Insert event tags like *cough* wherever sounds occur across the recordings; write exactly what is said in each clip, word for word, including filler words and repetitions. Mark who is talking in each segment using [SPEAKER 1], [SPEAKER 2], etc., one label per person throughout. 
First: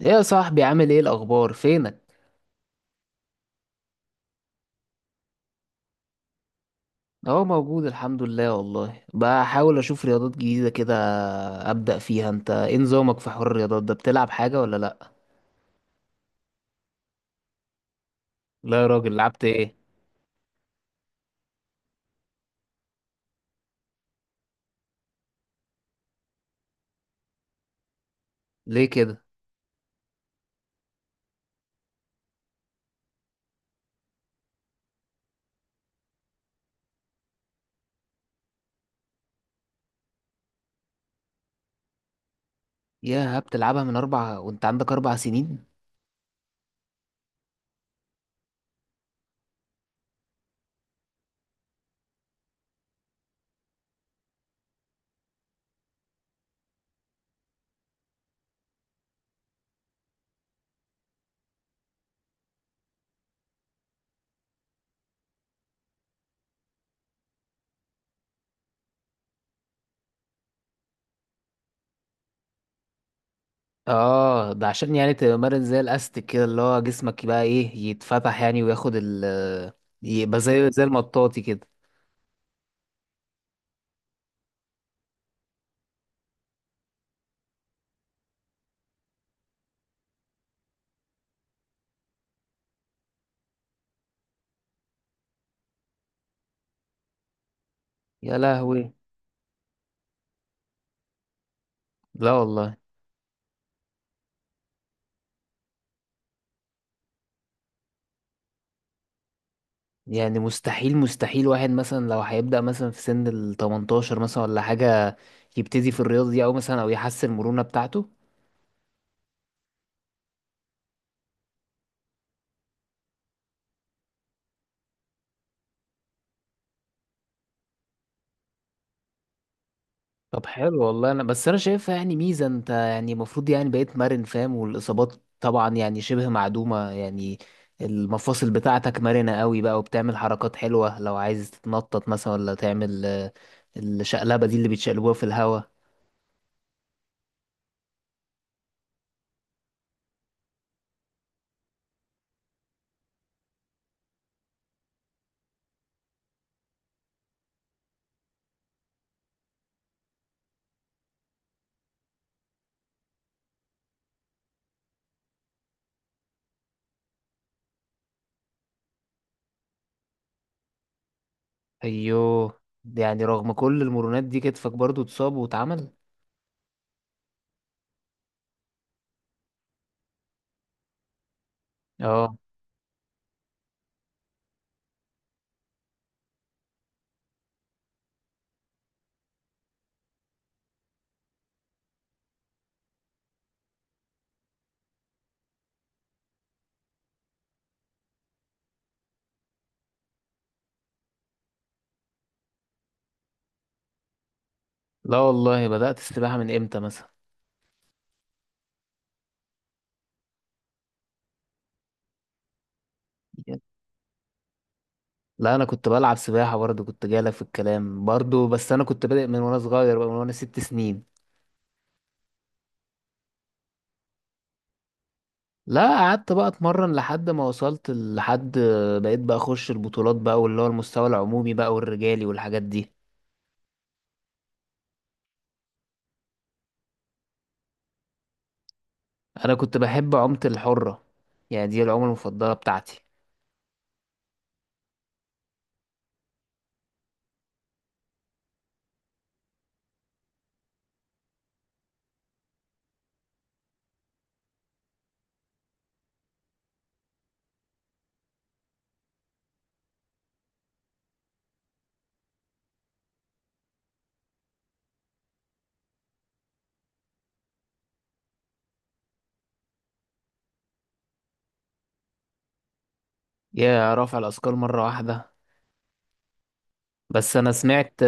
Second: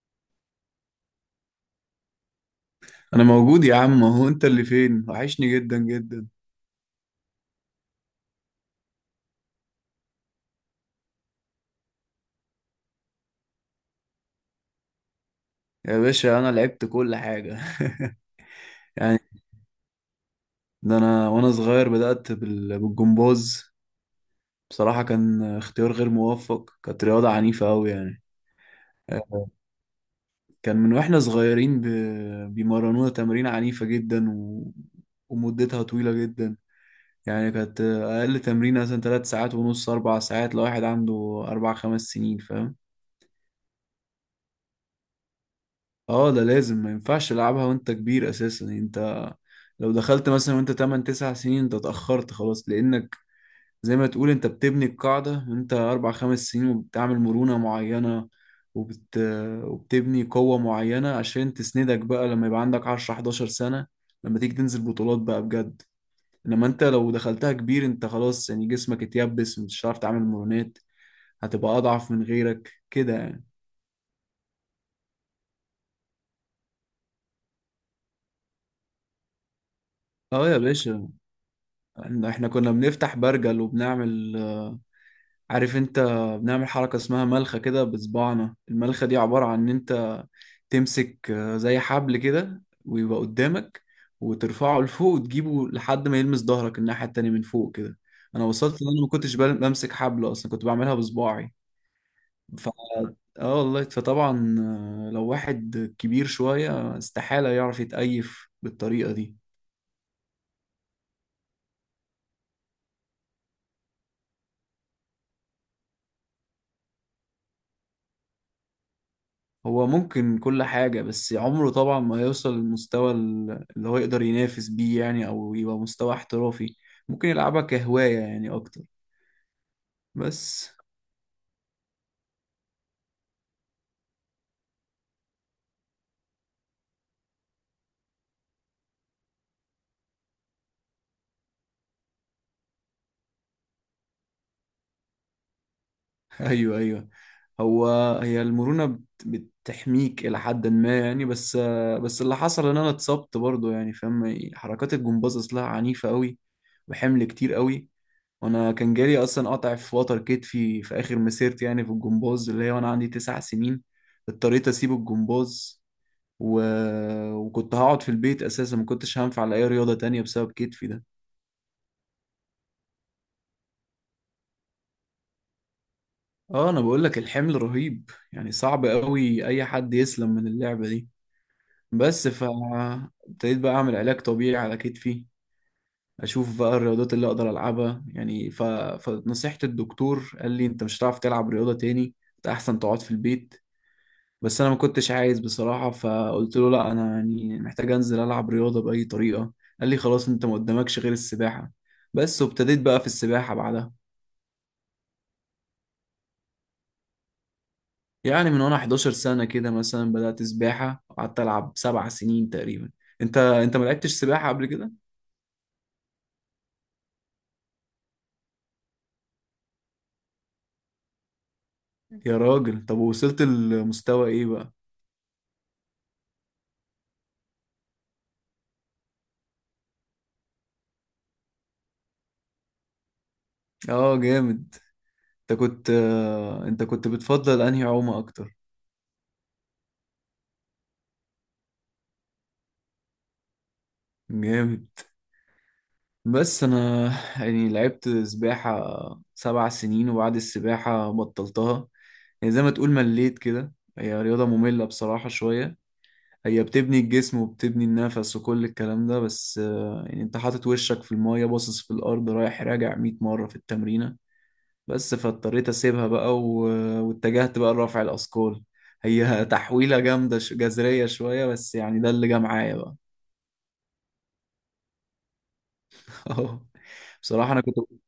[SPEAKER 1] ايه يا صاحبي؟ عامل ايه الاخبار؟ فينك؟
[SPEAKER 2] انا موجود يا عم، هو انت اللي فين؟ وحشني جدا جدا.
[SPEAKER 1] اهو موجود الحمد لله. والله بحاول اشوف رياضات جديده كده ابدا فيها. انت ايه نظامك في حوار الرياضات ده؟ بتلعب حاجه ولا لا؟
[SPEAKER 2] يا باشا انا لعبت كل حاجه. *laughs*
[SPEAKER 1] لا يا راجل،
[SPEAKER 2] يعني
[SPEAKER 1] لعبت ايه؟
[SPEAKER 2] ده انا وانا صغير بدات بال- بالجمباز. بصراحه كان اختيار غير موفق، كانت رياضه عنيفه قوي يعني.
[SPEAKER 1] ليه كده؟
[SPEAKER 2] آه، كان من واحنا صغيرين ب... بيمرنونا تمارين عنيفه جدا و... ومدتها طويله جدا. يعني كانت اقل تمرين مثلا ثلاث ساعات ونص، اربع ساعات، لو واحد عنده اربع خمس سنين، فاهم؟
[SPEAKER 1] يا بتلعبها من اربع وانت عندك اربع سنين؟
[SPEAKER 2] اه ده لازم ما ينفعش تلعبها وانت كبير اساسا. يعني انت لو دخلت مثلا وانت تمان تسعة سنين انت اتأخرت خلاص، لانك زي ما تقول انت بتبني القاعدة وانت اربع خمس سنين، وبتعمل مرونة معينة وبت... وبتبني قوة معينة عشان تسندك بقى لما يبقى عندك عشر حداشر سنة، لما تيجي تنزل بطولات بقى بجد. انما انت لو دخلتها كبير انت خلاص، يعني جسمك اتيبس ومش هتعرف تعمل مرونات، هتبقى اضعف من غيرك كده يعني.
[SPEAKER 1] اه، ده عشان يعني تمارس زي الاستك كده، اللي هو جسمك يبقى ايه، يتفتح يعني وياخد ال... يبقى
[SPEAKER 2] اه يا
[SPEAKER 1] زي زي
[SPEAKER 2] باشا،
[SPEAKER 1] المطاطي كده.
[SPEAKER 2] احنا إحنا كنا بنفتح برجل وبنعمل، عارف انت، بنعمل حركة اسمها ملخة كده بصباعنا. الملخة دي عبارة عن ان انت تمسك آه، زي حبل كده ويبقى قدامك، وترفعه لفوق وتجيبه لحد ما يلمس ظهرك الناحية التانية من فوق كده.
[SPEAKER 1] يا
[SPEAKER 2] انا وصلت ان
[SPEAKER 1] لهوي!
[SPEAKER 2] انا ما كنتش بل- بمسك حبل اصلا، كنت بعملها بصباعي.
[SPEAKER 1] لا
[SPEAKER 2] ف...
[SPEAKER 1] والله.
[SPEAKER 2] اه والله فطبعا. آه، لو واحد كبير شوية استحالة يعرف يتأيف بالطريقة دي.
[SPEAKER 1] يعني مستحيل مستحيل واحد مثلا لو هيبدأ مثلا في سن ال ثمانية عشر، مثلا ولا حاجة، يبتدي في الرياضة دي أو مثلا أو يحسن المرونة بتاعته؟
[SPEAKER 2] هو ممكن كل حاجة، بس عمره طبعا ما يوصل للمستوى ال- اللي هو يقدر ينافس بيه، يعني أو يبقى مستوى احترافي. ممكن يلعبها كهواية يعني أكتر
[SPEAKER 1] طب
[SPEAKER 2] بس.
[SPEAKER 1] حلو والله، أنا بس أنا شايفها يعني ميزة. أنت يعني المفروض يعني بقيت مرن فاهم، والإصابات طبعا يعني شبه معدومة يعني. المفاصل بتاعتك مرنة قوي بقى وبتعمل حركات حلوة، لو عايز تتنطط مثلا ولا تعمل آه، الشقلبة دي اللي بيتشقلبوها في الهوا.
[SPEAKER 2] *laughs* أيوه أيوه. هو هي المرونة بت- بتحميك إلى حد ما يعني، بس بس اللي حصل إن أنا اتصبت برضه، يعني فاهم حركات الجمباز أصلها عنيفة أوي وحمل كتير أوي. وأنا كان جالي أصلا قطع في وتر كتفي في آخر مسيرتي يعني في الجمباز، اللي هي وأنا عندي تسع سنين. اضطريت أسيب الجمباز و... وكنت هقعد في البيت اساسا، ما كنتش هنفع لاي رياضة تانية بسبب كتفي ده.
[SPEAKER 1] أيوه، يعني رغم كل المرونات دي كتفك برضو اتصاب واتعمل.
[SPEAKER 2] اه انا بقول لك الحمل رهيب، يعني صعب قوي اي حد يسلم من اللعبة دي. بس
[SPEAKER 1] اه.
[SPEAKER 2] ف ابتديت بقى اعمل علاج طبيعي على كتفي، اشوف بقى الرياضات اللي اقدر العبها يعني. ف... فنصيحة الدكتور قال لي انت مش هتعرف تلعب رياضة تاني، انت احسن تقعد في البيت. بس انا ما كنتش عايز بصراحه، فقلت له لا انا يعني محتاج انزل العب رياضه باي طريقه. قال لي خلاص انت ما قدامكش غير السباحه بس. وابتديت بقى في السباحه بعدها.
[SPEAKER 1] لا والله، بدأت السباحة من امتى مثلا؟
[SPEAKER 2] يعني من وانا حداشر سنه كده مثلا بدات سباحه، قعدت العب سبع سنين تقريبا. انت انت ما لعبتش سباحه قبل كده؟
[SPEAKER 1] لا انا كنت بلعب سباحة برضه، كنت جايلك في الكلام برضه، بس انا كنت بادئ من وانا صغير بقى، من وانا ست سنين.
[SPEAKER 2] يا راجل طب وصلت لمستوى ايه بقى؟
[SPEAKER 1] لا قعدت بقى اتمرن لحد ما وصلت لحد، بقيت بقى اخش البطولات بقى، واللي هو المستوى العمومي بقى، والرجالي والحاجات دي.
[SPEAKER 2] اه جامد. انت كنت آه، انت كنت بتفضل انهي عومه اكتر؟
[SPEAKER 1] انا كنت بحب عومة الحرة، يعني دي العومة المفضلة بتاعتي.
[SPEAKER 2] جامد. بس انا يعني لعبت سباحة سبع سنين، وبعد السباحة بطلتها. يعني زي ما تقول مليت كده. هي رياضة مملة بصراحة شوية. هي بتبني الجسم وبتبني النفس وكل الكلام ده، بس آه، يعني انت حاطط وشك في المية باصص في الارض رايح راجع مية مرة في التمرينة بس. فاضطريت اسيبها بقى و- واتجهت بقى لرفع الاثقال. هي *laughs* تحويلة جامدة، ش- جذرية شوية، بس يعني ده اللي جه معايا بقى.
[SPEAKER 1] يا رفع الاثقال مرة واحدة؟
[SPEAKER 2] *laughs*
[SPEAKER 1] بس انا
[SPEAKER 2] بصراحة انا كنت.
[SPEAKER 1] سمعت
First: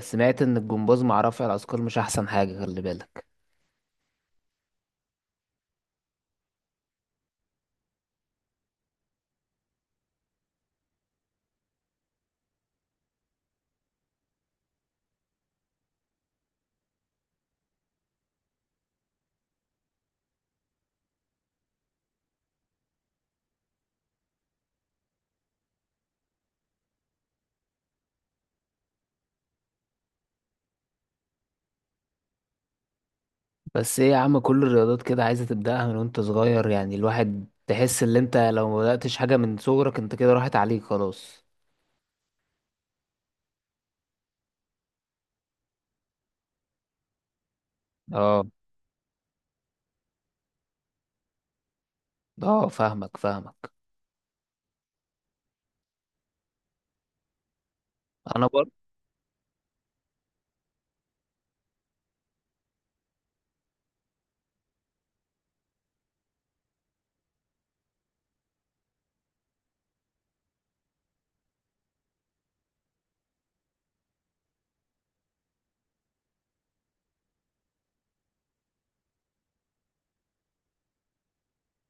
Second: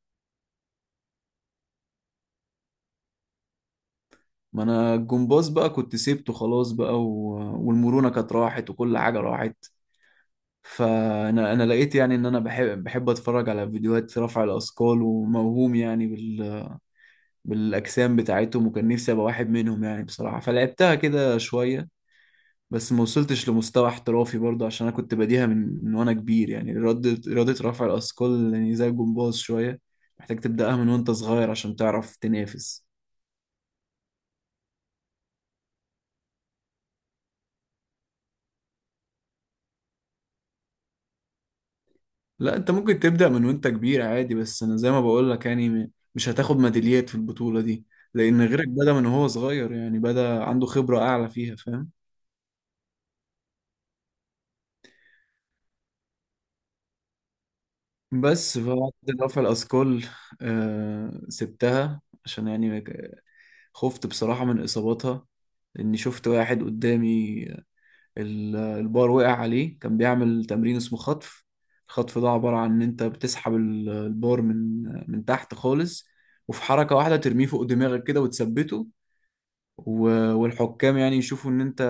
[SPEAKER 1] سمعت ان الجمباز مع رفع الاثقال مش احسن حاجة، خلي بالك.
[SPEAKER 2] ما انا الجمباز بقى كنت سيبته خلاص بقى و... والمرونة كانت راحت وكل حاجة راحت. فانا انا لقيت يعني ان انا بحب بحب اتفرج على فيديوهات رفع الاثقال، وموهوم يعني بال... بالاجسام بتاعتهم، وكان نفسي ابقى واحد منهم يعني بصراحة، فلعبتها كده شوية. بس ما وصلتش لمستوى احترافي برضه عشان انا كنت بديها من, من وانا كبير، يعني رياضة رياضة رفع الاثقال يعني زي الجمباز شوية، محتاج تبدأها من وانت صغير عشان تعرف تنافس.
[SPEAKER 1] بس ايه يا عم، كل الرياضات كده عايزة تبدأها من وانت صغير، يعني الواحد تحس ان انت لو ما بدأتش حاجة من صغرك انت كده راحت عليك خلاص.
[SPEAKER 2] لا انت ممكن تبدأ من وانت كبير عادي، بس انا زي ما بقول لك يعني م- مش هتاخد ميداليات في البطولة دي. لان
[SPEAKER 1] اه.
[SPEAKER 2] غيرك بدأ من هو صغير، يعني بدأ عنده خبرة اعلى فيها فاهم.
[SPEAKER 1] اه، فاهمك فاهمك. انا
[SPEAKER 2] بس
[SPEAKER 1] برضه.
[SPEAKER 2] بعد رفع الاثقال آه سبتها عشان يعني ك- خفت بصراحة من اصاباتها. لاني شفت واحد قدامي ال- البار وقع عليه، كان بيعمل تمرين اسمه خطف. الخطف ده عبارة عن ان انت بتسحب ال- البار من من تحت خالص، وفي حركة واحدة ترميه فوق دماغك كده وتثبته. و- والحكام يعني يشوفوا ان انت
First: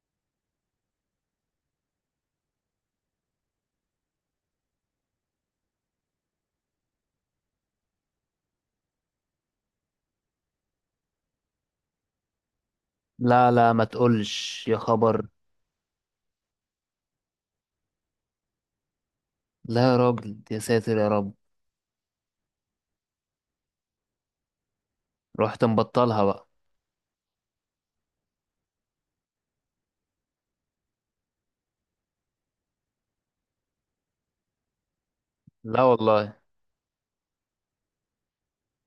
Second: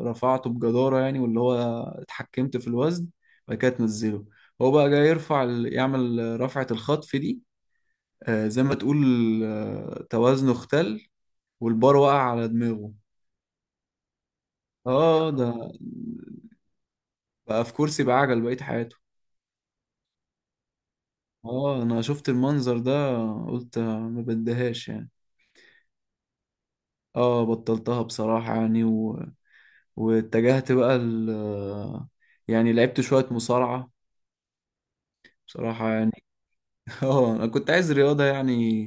[SPEAKER 2] رفعته بجدارة، يعني واللي هو اتحكمت في الوزن، بعد كده تنزله. هو بقى جاي يرفع ال- يعمل رفعة الخطف دي. آه، زي ما تقول آه، توازنه اختل، والبار وقع على دماغه.
[SPEAKER 1] لا لا، ما تقولش يا خبر.
[SPEAKER 2] اه ده بقى في كرسي بعجل بقية حياته.
[SPEAKER 1] لا يا راجل، يا ساتر يا رب.
[SPEAKER 2] اه انا شفت المنظر ده قلت ما بديهاش يعني.
[SPEAKER 1] رحت مبطلها بقى؟
[SPEAKER 2] اه بطلتها بصراحة يعني و... واتجهت بقى ال... يعني لعبت شوية مصارعة
[SPEAKER 1] لا
[SPEAKER 2] بصراحة يعني.
[SPEAKER 1] والله.
[SPEAKER 2] *laughs* اه انا كنت عايز رياضه يعني،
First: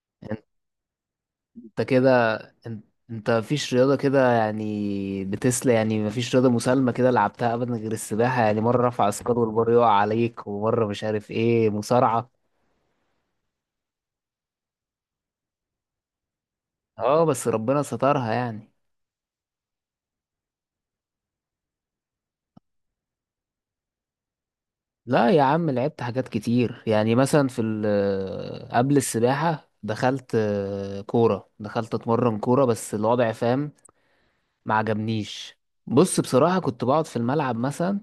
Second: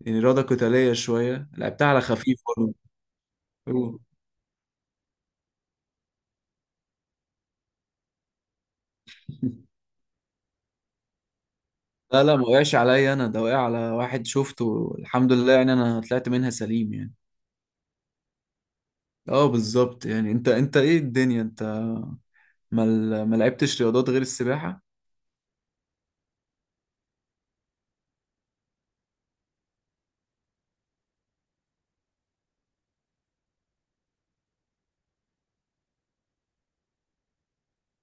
[SPEAKER 2] يعني رياضه قتاليه شويه،
[SPEAKER 1] انت
[SPEAKER 2] لعبتها على
[SPEAKER 1] كده،
[SPEAKER 2] خفيف برضه.
[SPEAKER 1] انت, انت مفيش رياضة
[SPEAKER 2] أوه.
[SPEAKER 1] كده يعني بتسلى، يعني مفيش رياضة مسالمة كده لعبتها ابدا غير السباحة؟ يعني مرة رفع اثقال والبار
[SPEAKER 2] *laughs*
[SPEAKER 1] يقع عليك، ومرة مش عارف ايه
[SPEAKER 2] لا لا
[SPEAKER 1] مصارعة.
[SPEAKER 2] ما وقعش عليا انا، ده وقع على واحد شفته، الحمد لله يعني انا طلعت منها سليم يعني.
[SPEAKER 1] اه بس ربنا سترها يعني.
[SPEAKER 2] اه بالظبط. يعني انت انت ايه الدنيا انت، ما ل- ما لعبتش رياضات غير السباحه؟
[SPEAKER 1] لا يا عم، لعبت حاجات كتير، يعني مثلا في ال- آه، قبل السباحة دخلت آه، كورة، دخلت اتمرن كورة، بس الوضع فاهم ما عجبنيش. بص بصراحة، كنت بقعد في الملعب مثلا،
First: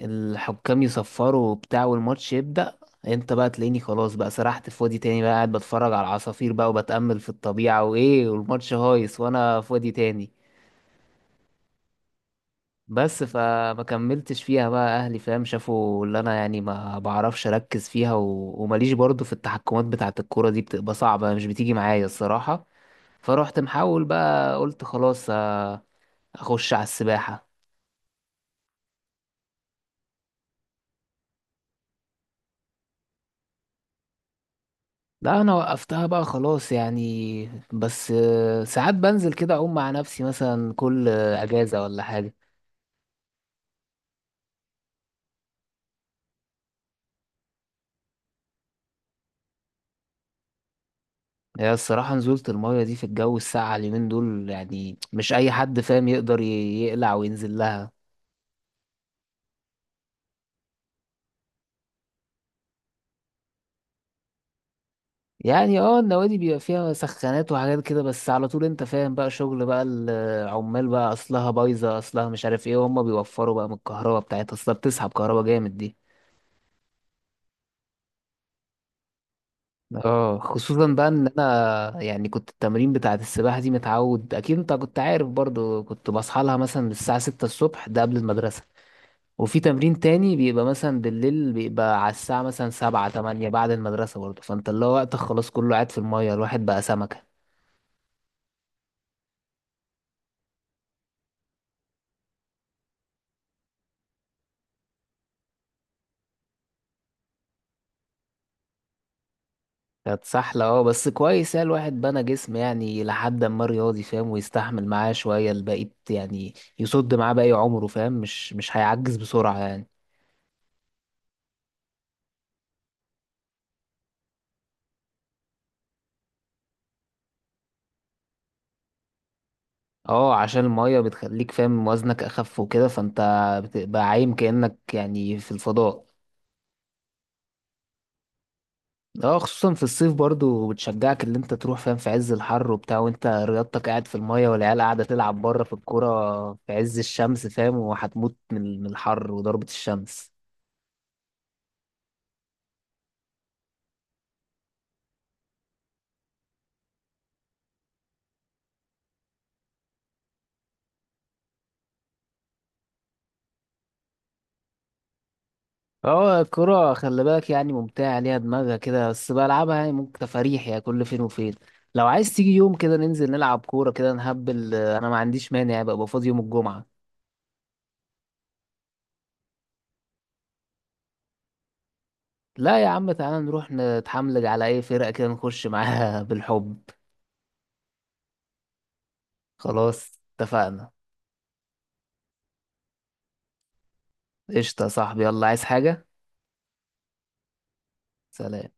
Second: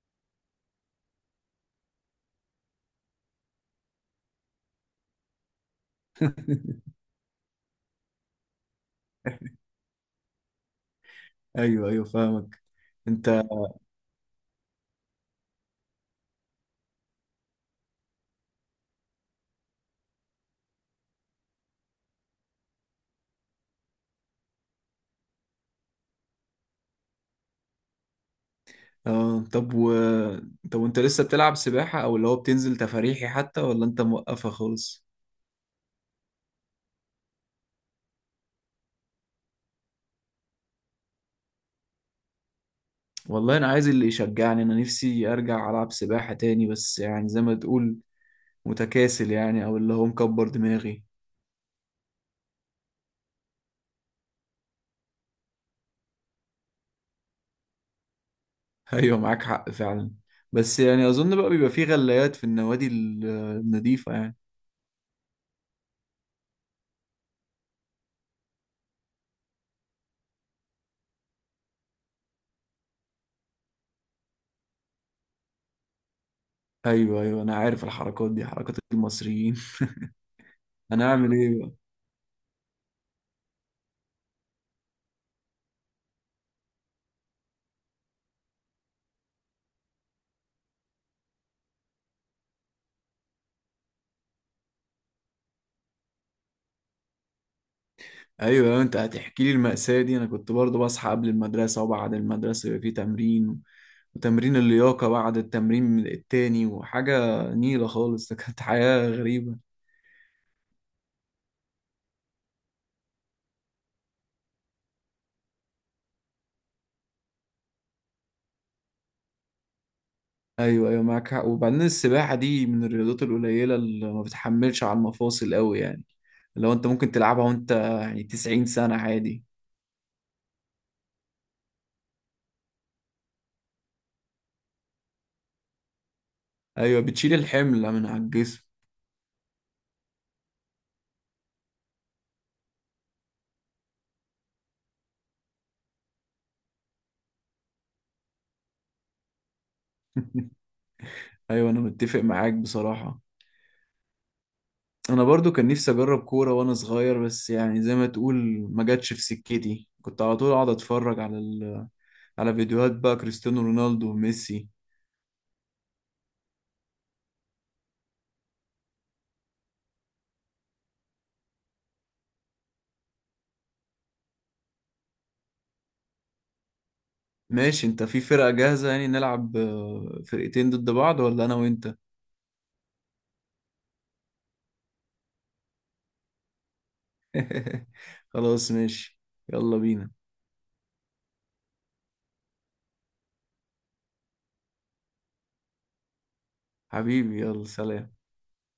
[SPEAKER 1] الحكام يصفروا وبتاع والماتش يبدأ، انت بقى تلاقيني خلاص بقى سرحت في وادي تاني بقى، قاعد بتفرج على العصافير بقى وبتأمل في الطبيعة وايه، والماتش هايص وانا في وادي تاني.
[SPEAKER 2] ايوه ايوه فاهمك
[SPEAKER 1] بس
[SPEAKER 2] انت.
[SPEAKER 1] فما كملتش فيها بقى، اهلي فاهم شافوا اللي انا يعني ما بعرفش اركز فيها، و... وماليش برضو في التحكمات بتاعه الكوره دي، بتبقى صعبه، مش بتيجي معايا الصراحه. فروحت محاول بقى، قلت خلاص آه، اخش على السباحه.
[SPEAKER 2] اه طب و طب وانت لسه بتلعب سباحه، او اللي هو بتنزل تفاريحي حتى، ولا انت موقفه خالص؟
[SPEAKER 1] لا انا وقفتها بقى خلاص يعني، بس آه، ساعات بنزل كده اعوم مع نفسي، مثلا كل آه، اجازه ولا حاجه.
[SPEAKER 2] والله انا عايز اللي يشجعني، انا نفسي ارجع العب سباحه تاني، بس يعني زي ما تقول متكاسل يعني، او اللي هو مكبر دماغي.
[SPEAKER 1] هي الصراحة نزولة المية دي في الجو الساقع اليومين دول، يعني مش أي حد فاهم يقدر ي- يقلع وينزل لها.
[SPEAKER 2] *laughs* ايوه معاك حق فعلا. بس يعني اظن بقى بيبقى فيه غلايات في النوادي ال- النظيفة يعني.
[SPEAKER 1] يعني اه النوادي بيبقى فيها سخانات وحاجات كده، بس على طول انت فاهم بقى، شغل بقى العمال بقى، اصلها بايظه، اصلها مش عارف ايه، وهم بيوفروا بقى من الكهرباء بتاعتها، اصلها بتسحب كهرباء جامد دي.
[SPEAKER 2] ايوه ايوه انا عارف الحركات دي حركات المصريين.
[SPEAKER 1] اه، خصوصا
[SPEAKER 2] *laughs* انا
[SPEAKER 1] بقى ان
[SPEAKER 2] اعمل ايه بقى؟
[SPEAKER 1] انا يعني كنت التمرين بتاعت السباحه دي، متعود اكيد انت كنت عارف برضو، كنت بصحى لها مثلا من الساعه ستة الصبح، ده قبل المدرسه. وفي تمرين تاني بيبقى مثلا بالليل، بيبقى على الساعه مثلا سبعة تمانية بعد المدرسه برضو، فانت اللي هو وقتك خلاص كله قاعد في الميه، الواحد بقى سمكه.
[SPEAKER 2] ايوه أيوة، انت هتحكي لي المأساة دي؟ انا كنت برضو بصحى قبل المدرسة، وبعد المدرسة يبقى فيه تمرين، وتمرين اللياقة بعد التمرين التاني، وحاجة نيلة خالص. *laughs* ده كانت حياة غريبة.
[SPEAKER 1] كانت سحلة، اه بس كويس يعني، الواحد بنى جسم يعني لحد ما رياضي فاهم، ويستحمل معاه شوية البقيت يعني، يصد معاه باقي عمره فاهم، مش مش هيعجز بسرعة يعني.
[SPEAKER 2] ايوه ايوه معاك حق. وبعدين السباحه دي من الرياضات القليله اللي ما بتحملش على المفاصل قوي يعني، لو انت ممكن تلعبها وانت يعني تسعين سنه عادي.
[SPEAKER 1] اه، عشان المية بتخليك فاهم وزنك أخف وكده، فانت بتبقى عايم كأنك يعني في الفضاء.
[SPEAKER 2] ايوه بتشيل الحمل من على الجسم.
[SPEAKER 1] اه خصوصا في الصيف برضو، بتشجعك اللي انت تروح فاهم في عز الحر وبتاع، وانت رياضتك قاعد في المية، والعيال قاعدة تلعب بره في الكورة في عز الشمس فاهم، وهتموت من من الحر وضربة الشمس.
[SPEAKER 2] *laughs* ايوه انا متفق معاك بصراحه. انا برضو كان نفسي اجرب كوره وانا صغير، بس يعني زي ما تقول ما جاتش في سكتي، كنت على طول اقعد اتفرج على ال... على فيديوهات بقى كريستيانو رونالدو وميسي.
[SPEAKER 1] اه، الكرة خلي بالك يعني ممتعة، ليها دماغها كده، بس بلعبها يعني ممكن تفاريح يعني كل فين وفين. لو عايز تيجي يوم كده ننزل نلعب كورة كده نهبل، آه، انا ما عنديش مانع يعني، ببقى فاضي يوم الجمعة.
[SPEAKER 2] ماشي انت في فرقه جاهزه يعني نلعب آه، فرقتين ضد بعض، ولا انا وانت؟
[SPEAKER 1] لا يا عم، تعالى نروح نتحملج على اي فرقة كده، نخش معاها *laughs* بالحب.
[SPEAKER 2] *laughs* خلاص ماشي، يلا بينا.
[SPEAKER 1] خلاص اتفقنا. قشطة يا صاحبي، يلا عايز حاجة؟
[SPEAKER 2] حبيبي يلا سلام.
[SPEAKER 1] سلام.